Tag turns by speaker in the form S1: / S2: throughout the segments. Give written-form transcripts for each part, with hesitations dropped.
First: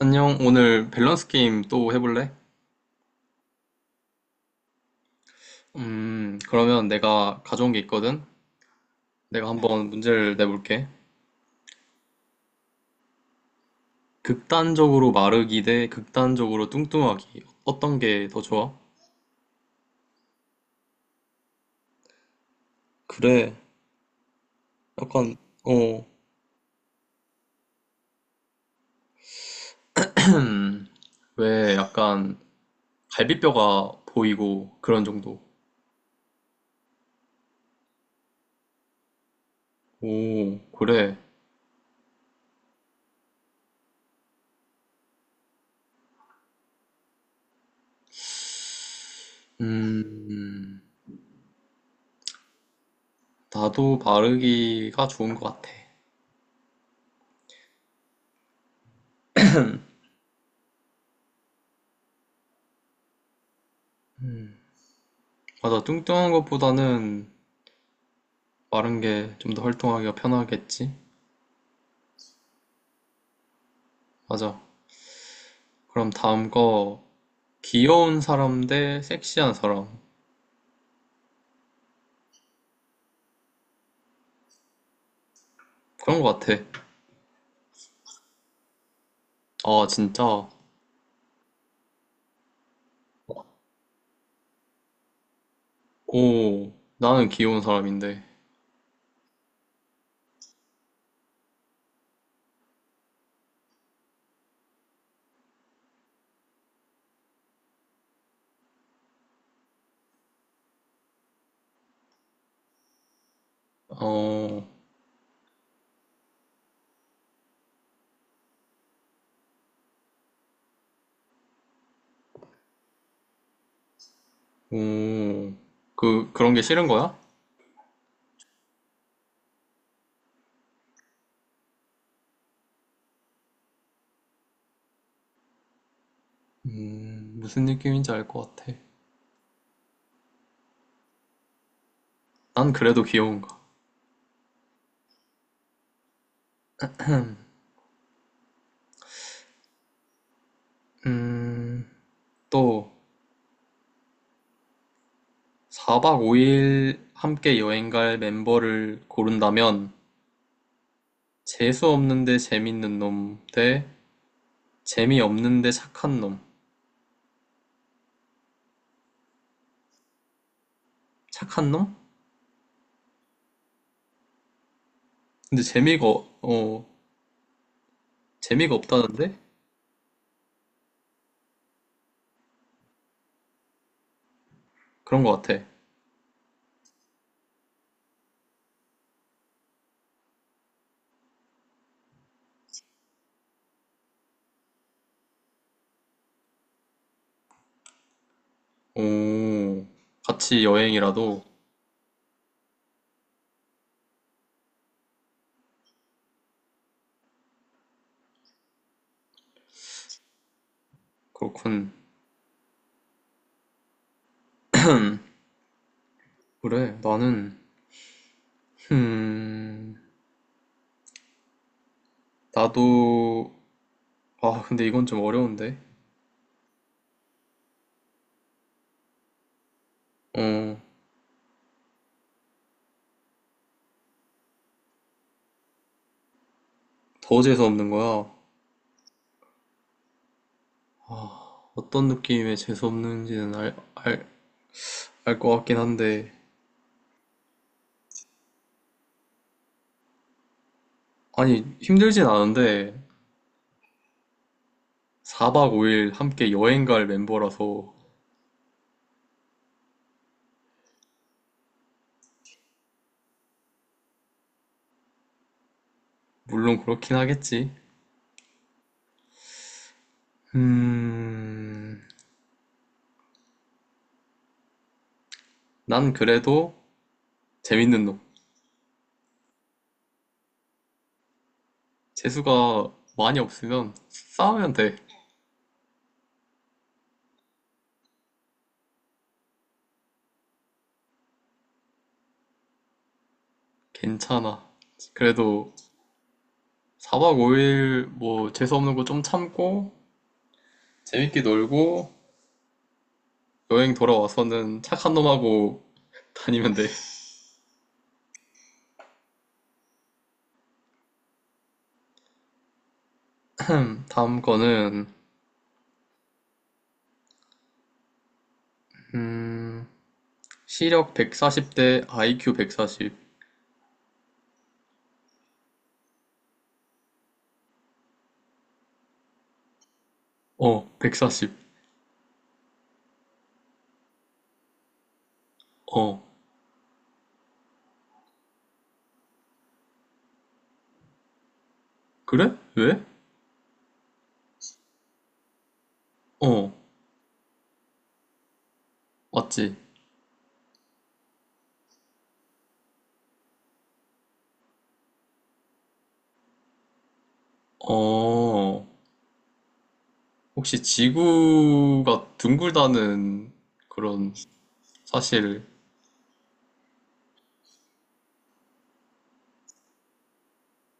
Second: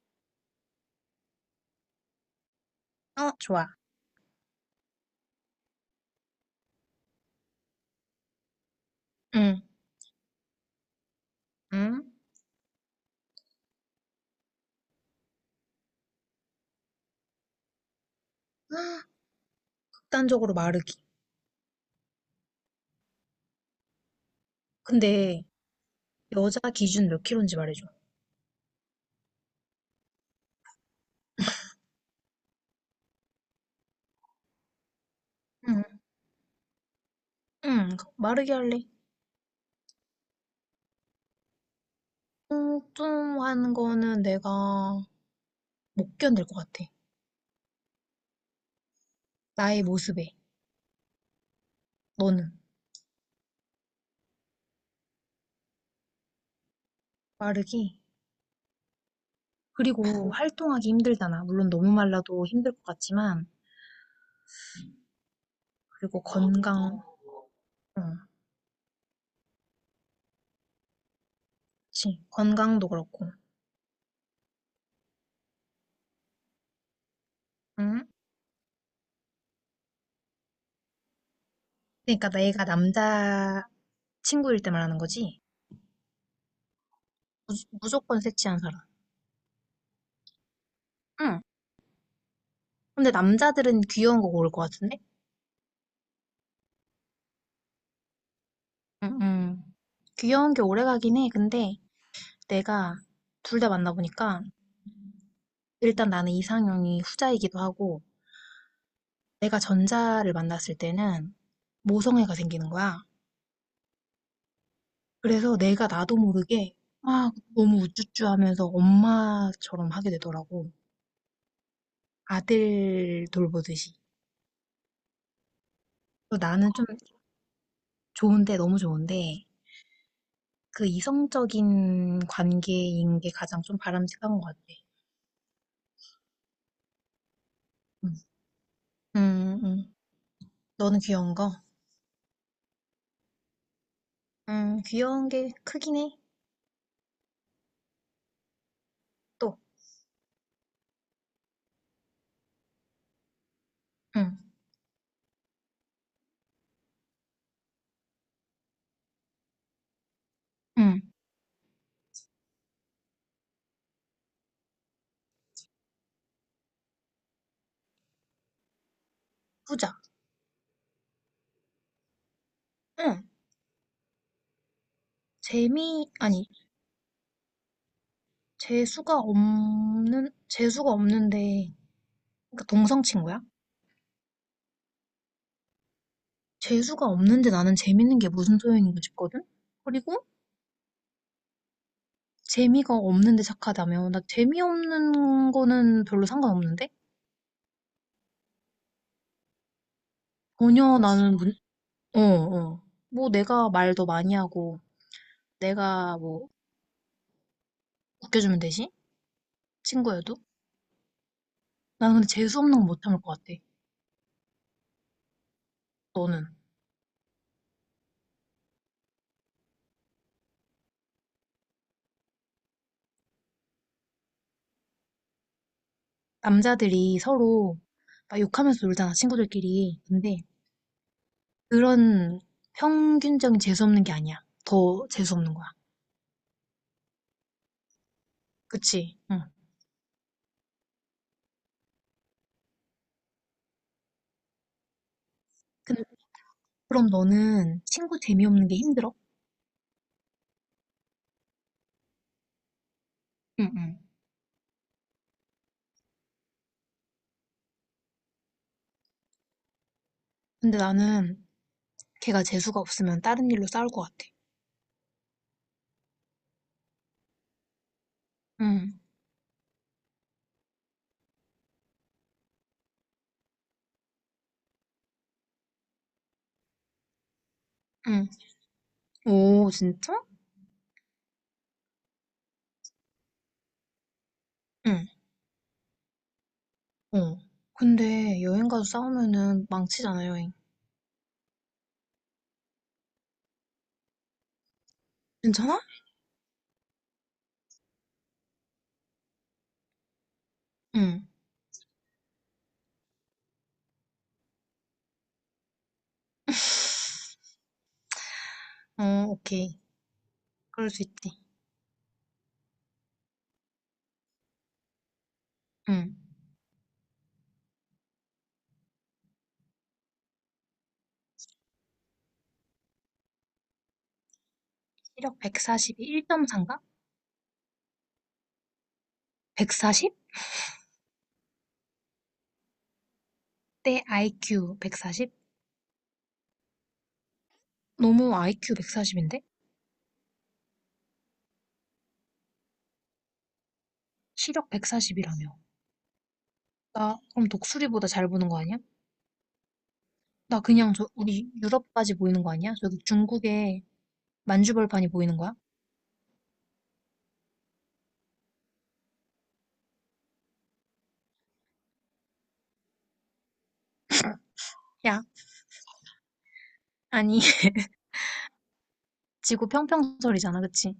S1: 안녕, 오늘 밸런스 게임 또 해볼래?
S2: 어, 좋아.
S1: 그러면 내가 가져온 게 있거든? 내가
S2: 응.
S1: 한번 문제를 내볼게.
S2: 응?
S1: 극단적으로 마르기 대 극단적으로 뚱뚱하기. 어떤 게 더 좋아?
S2: 헉, 극단적으로 마르기.
S1: 그래, 약간,
S2: 근데
S1: 어.
S2: 여자 기준 몇 킬로인지 말해줘.
S1: 왜 약간 갈비뼈가 보이고 그런 정도.
S2: 응. 응. 마르기 할래.
S1: 오, 그래.
S2: 뚱뚱한 거는 내가 못 견딜 것 같아. 나의 모습에.
S1: 음,
S2: 너는?
S1: 나도 마르기가 좋은 것 같아.
S2: 마르기. 그리고 활동하기 힘들잖아. 물론 너무 말라도 힘들 것 같지만.
S1: 맞아,
S2: 그리고
S1: 뚱뚱한
S2: 건강.
S1: 것보다는
S2: 어,
S1: 마른 게 좀 더 활동하기가 편하겠지?
S2: 그치. 건강도 그렇고.
S1: 맞아. 그럼 다음 거
S2: 응?
S1: 귀여운 사람 대 섹시한 사람
S2: 그러니까 내가 남자 친구일 때 말하는 거지.
S1: 그런 거 같아.
S2: 무, 무조건 섹시한 사람.
S1: 아 진짜.
S2: 응. 근데 남자들은 귀여운 거 고를 것 같은데?
S1: 오 나는 귀여운 사람인데.
S2: 응, 응. 귀여운 게 오래 가긴 해. 근데 내가 둘 다 만나보니까 일단 나는 이상형이 후자이기도 하고 내가 전자를 만났을 때는 모성애가 생기는 거야.
S1: 어,
S2: 그래서 내가 나도 모르게 막 너무 우쭈쭈 하면서 엄마처럼 하게 되더라고. 아들 돌보듯이.
S1: 오, 그
S2: 그래서
S1: 그런 게
S2: 나는 좀
S1: 싫은 거야?
S2: 좋은데, 너무 좋은데 그 이성적인 관계인 게 가장 좀 바람직한 것 같아.
S1: 무슨 느낌인지
S2: 음.
S1: 알 것 같아.
S2: 응, 응. 응. 너는 귀여운 거?
S1: 난 그래도 귀여운가.
S2: 귀여운 게 크긴 해. 또.
S1: 음 또
S2: 응.
S1: 4박 5일 함께 여행 갈 멤버를 고른다면
S2: 응.
S1: 재수 없는데 재밌는 놈 대 재미없는데 착한 놈.
S2: 후자.
S1: 착한 놈?
S2: 응.
S1: 근데
S2: 재미, 아니,
S1: 어 재미가 없다는데?
S2: 재수가 없는데, 그러니까 동성 친구야?
S1: 그런 것 같아.
S2: 재수가 없는데 나는 재밌는 게 무슨 소용인가 싶거든? 그리고 재미가 없는데 착하다며. 나 재미없는 거는 별로 상관없는데?
S1: 오, 같이
S2: 전혀 나는,
S1: 여행이라도
S2: 어, 어. 뭐 내가 말도 많이 하고, 내가 뭐 웃겨주면 되지? 친구여도?
S1: 그렇군.
S2: 나는 근데 재수 없는 건 못 참을 것 같아. 너는?
S1: 그래, 나는, 음, 나도, 근데 이건 좀 어려운데.
S2: 남자들이 서로 막 욕하면서 놀잖아, 친구들끼리. 근데
S1: 어,
S2: 그런 평균적인 재수 없는 게 아니야. 더 재수 없는 거야.
S1: 더 재수 없는 거야.
S2: 그치? 응.
S1: 아, 어떤 느낌의 재수 없는지는 알 것 같긴
S2: 근데
S1: 한데.
S2: 그럼 너는 친구 재미없는 게 힘들어?
S1: 아니, 힘들진 않은데
S2: 응, 응,
S1: 4박 5일 함께 여행 갈 멤버라서
S2: 근데 나는 걔가 재수가 없으면 다른 일로 싸울 것 같아.
S1: 물론 그렇긴 하겠지.
S2: 응,
S1: 음, 난 그래도 재밌는 놈.
S2: 응. 오, 진짜?
S1: 재수가 많이 없으면 싸우면 돼.
S2: 응. 어. 근데 여행 가서 싸우면은 망치잖아, 여행.
S1: 괜찮아. 그래도
S2: 괜찮아?
S1: 4박 5일 뭐 재수 없는 거 좀 참고
S2: 응,
S1: 재밌게 놀고 여행 돌아와서는 착한 놈하고 다니면 돼.
S2: 어, 오케이. 그럴 수 있지.
S1: 다음 거는
S2: 응.
S1: 음, 시력 140대 아이큐 140.
S2: 시력 142, 1.3가? 140?
S1: 어, 140.
S2: 대 IQ 140?
S1: 어,
S2: 너무 IQ 140인데?
S1: 그래? 왜?
S2: 시력 140이라며.
S1: 어,
S2: 나 그럼 독수리보다 잘 보는 거 아니야?
S1: 맞지?
S2: 나 그냥 저 우리 유럽까지 보이는 거 아니야? 저기 중국에 만주벌판이 보이는 거야?
S1: 어, 혹시 지구가 둥글다는 그런
S2: 야,
S1: 사실,
S2: 아니 지구 평평설이잖아, 그치?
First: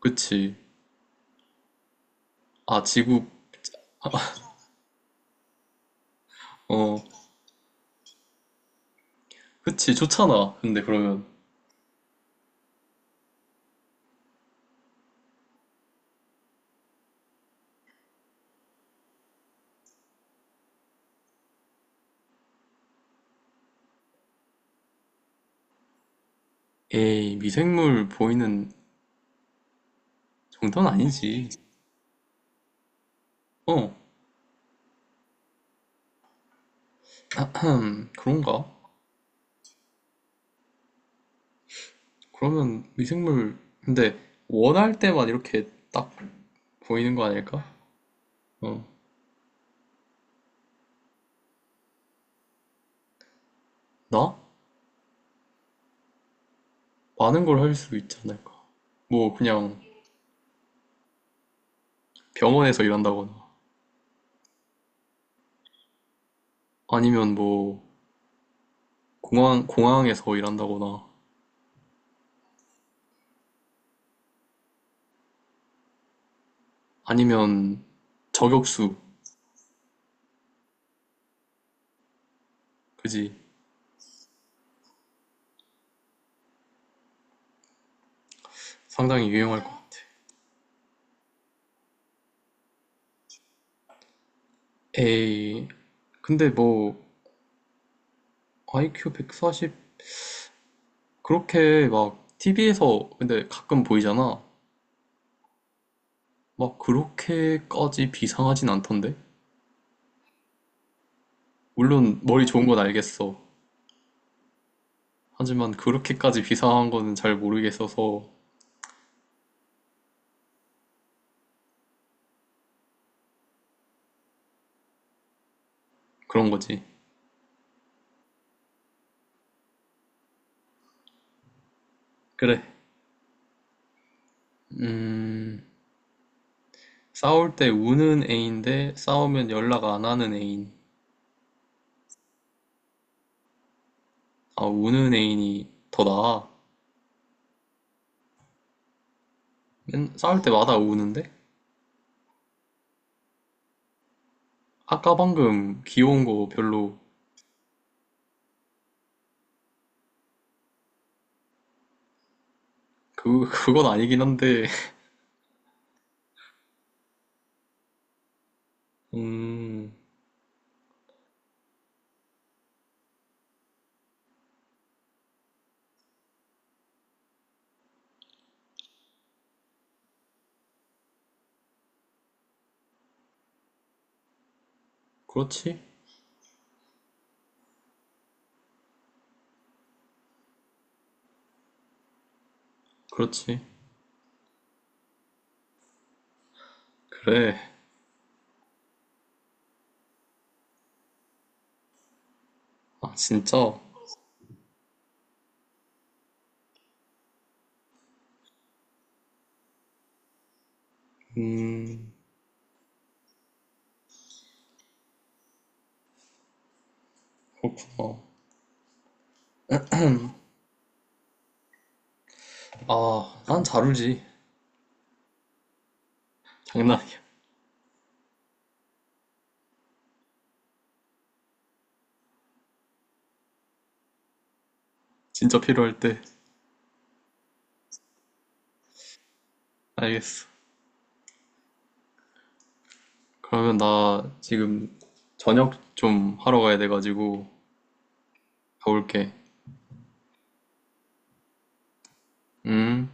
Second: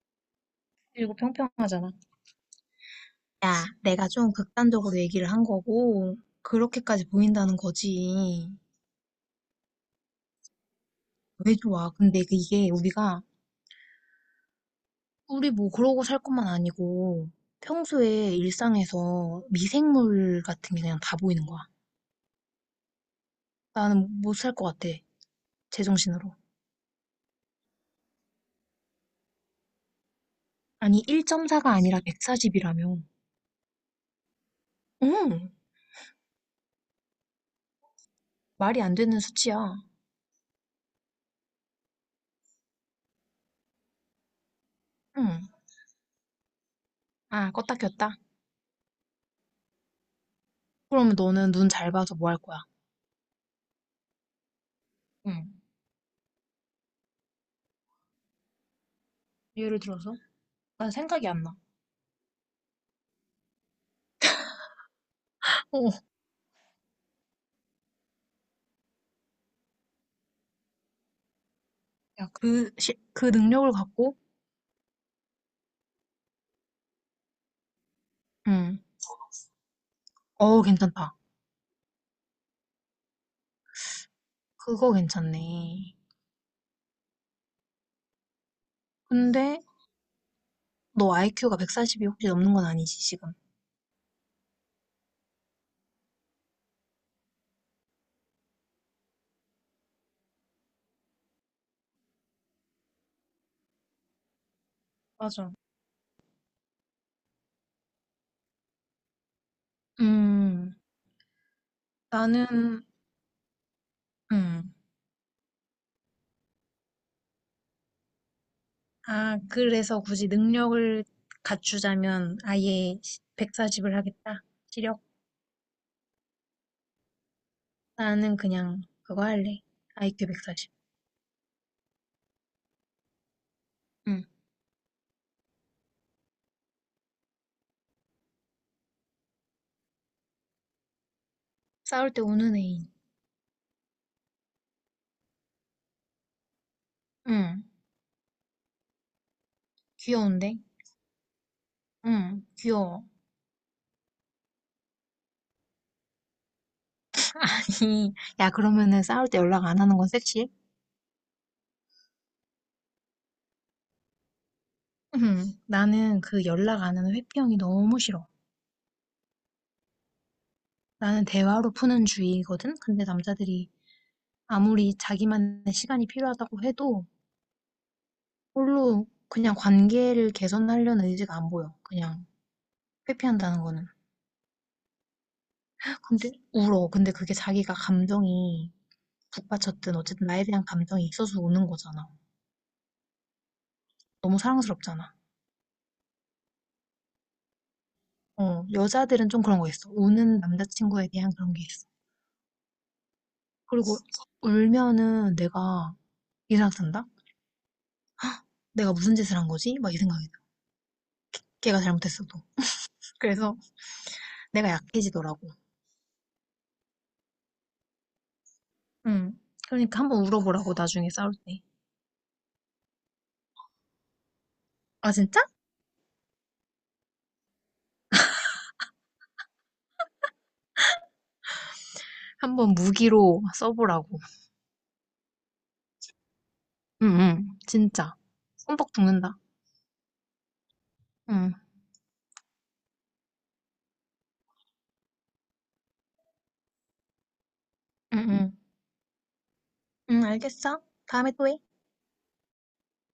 S1: 그치?
S2: 그리고 평평하잖아.
S1: 아, 지구,
S2: 야, 내가 좀 극단적으로 얘기를 한 거고
S1: 어,
S2: 그렇게까지 보인다는 거지.
S1: 그치, 좋잖아. 근데 그러면,
S2: 왜 좋아? 근데 그 이게 우리가 우리 뭐 그러고 살 것만 아니고 평소에 일상에서 미생물 같은 게 그냥 다 보이는 거야. 나는 못 살 것 같아. 제정신으로.
S1: 에이, 미생물 보이는 정도는
S2: 아니,
S1: 아니지.
S2: 1.4가 아니라 140이라며.
S1: 어,
S2: 응,
S1: 그런가?
S2: 말이 안 되는 수치야.
S1: 그러면 미생물, 근데 원할 때만
S2: 응.
S1: 이렇게 딱 보이는 거
S2: 아,
S1: 아닐까?
S2: 껐다 켰다.
S1: 어,
S2: 그러면 너는 눈 잘 봐서 뭐 할 거야?
S1: 나?
S2: 응.
S1: 많은 걸 할 수 있지 않을까? 뭐,
S2: 예를
S1: 그냥
S2: 들어서? 난 생각이 안 나.
S1: 병원에서 일한다거나,
S2: 어, 어.
S1: 아니면 뭐, 공항에서 일한다거나,
S2: 야, 그, 시, 그 능력을 갖고?
S1: 아니면
S2: 응.
S1: 저격수,
S2: 어, 괜찮다.
S1: 그지?
S2: 그거 괜찮네.
S1: 상당히 유용할
S2: 근데
S1: 것 같아.
S2: 너 IQ가 140이 혹시 넘는 건 아니지, 지금?
S1: 에이, 근데 뭐, IQ 140 그렇게 막 TV에서 근데 가끔 보이잖아.
S2: 맞아.
S1: 막 그렇게까지 비상하진 않던데.
S2: 음,
S1: 물론 머리 좋은 건
S2: 나는,
S1: 알겠어.
S2: 음,
S1: 하지만 그렇게까지 비상한 거는 잘 모르겠어서
S2: 아, 그래서 굳이 능력을 갖추자면 아예 140을 하겠다. 시력.
S1: 그런 거지.
S2: 나는 그냥 그거 할래. IQ 140.
S1: 그래.
S2: 응.
S1: 음, 싸울 때 우는 애인데 싸우면 연락 안 하는 애인.
S2: 싸울 때 우는 애인.
S1: 아, 우는 애인이 더 나아.
S2: 응.
S1: 싸울
S2: 귀여운데?
S1: 때마다 우는데?
S2: 응, 귀여워.
S1: 아까 방금 귀여운 거 별로
S2: 아니, 야, 그러면은 싸울 때 연락 안 하는 건 섹시해?
S1: 그건 아니긴 한데.
S2: 응. 나는 그 연락 안 하는 회피형이 너무 싫어.
S1: 음,
S2: 나는 대화로 푸는 주의거든? 근데 남자들이 아무리 자기만의 시간이 필요하다고 해도 별로 그냥 관계를 개선하려는 의지가 안 보여. 그냥 회피한다는 거는.
S1: 그렇지.
S2: 근데 울어. 근데 그게 자기가 감정이 북받쳤든 어쨌든 나에 대한 감정이 있어서 우는 거잖아.
S1: 그렇지.
S2: 너무 사랑스럽잖아.
S1: 그래.
S2: 어, 여자들은 좀 그런 거 있어. 우는 남자친구에 대한 그런 게 있어.
S1: 아, 진짜.
S2: 그리고 울면은 내가 이 생각 든다? 내가 무슨 짓을 한 거지? 막 이 생각이 나. 걔가
S1: 음,
S2: 잘못했어도. 그래서 내가 약해지더라고.
S1: 그렇구나.
S2: 응. 그러니까 한번 울어보라고, 나중에 싸울 때.
S1: 아, 난 잘 울지.
S2: 아, 진짜?
S1: 장난이야.
S2: 한번 무기로 써보라고.
S1: 진짜 필요할 때.
S2: 응응. 진짜. 손뻑 죽는다.
S1: 알겠어.
S2: 응.
S1: 그러면 나 지금 저녁 좀 하러 가야 돼가지고
S2: 응, 응.
S1: 가볼게.
S2: 응, 알겠어. 다음에 또 해.
S1: 음.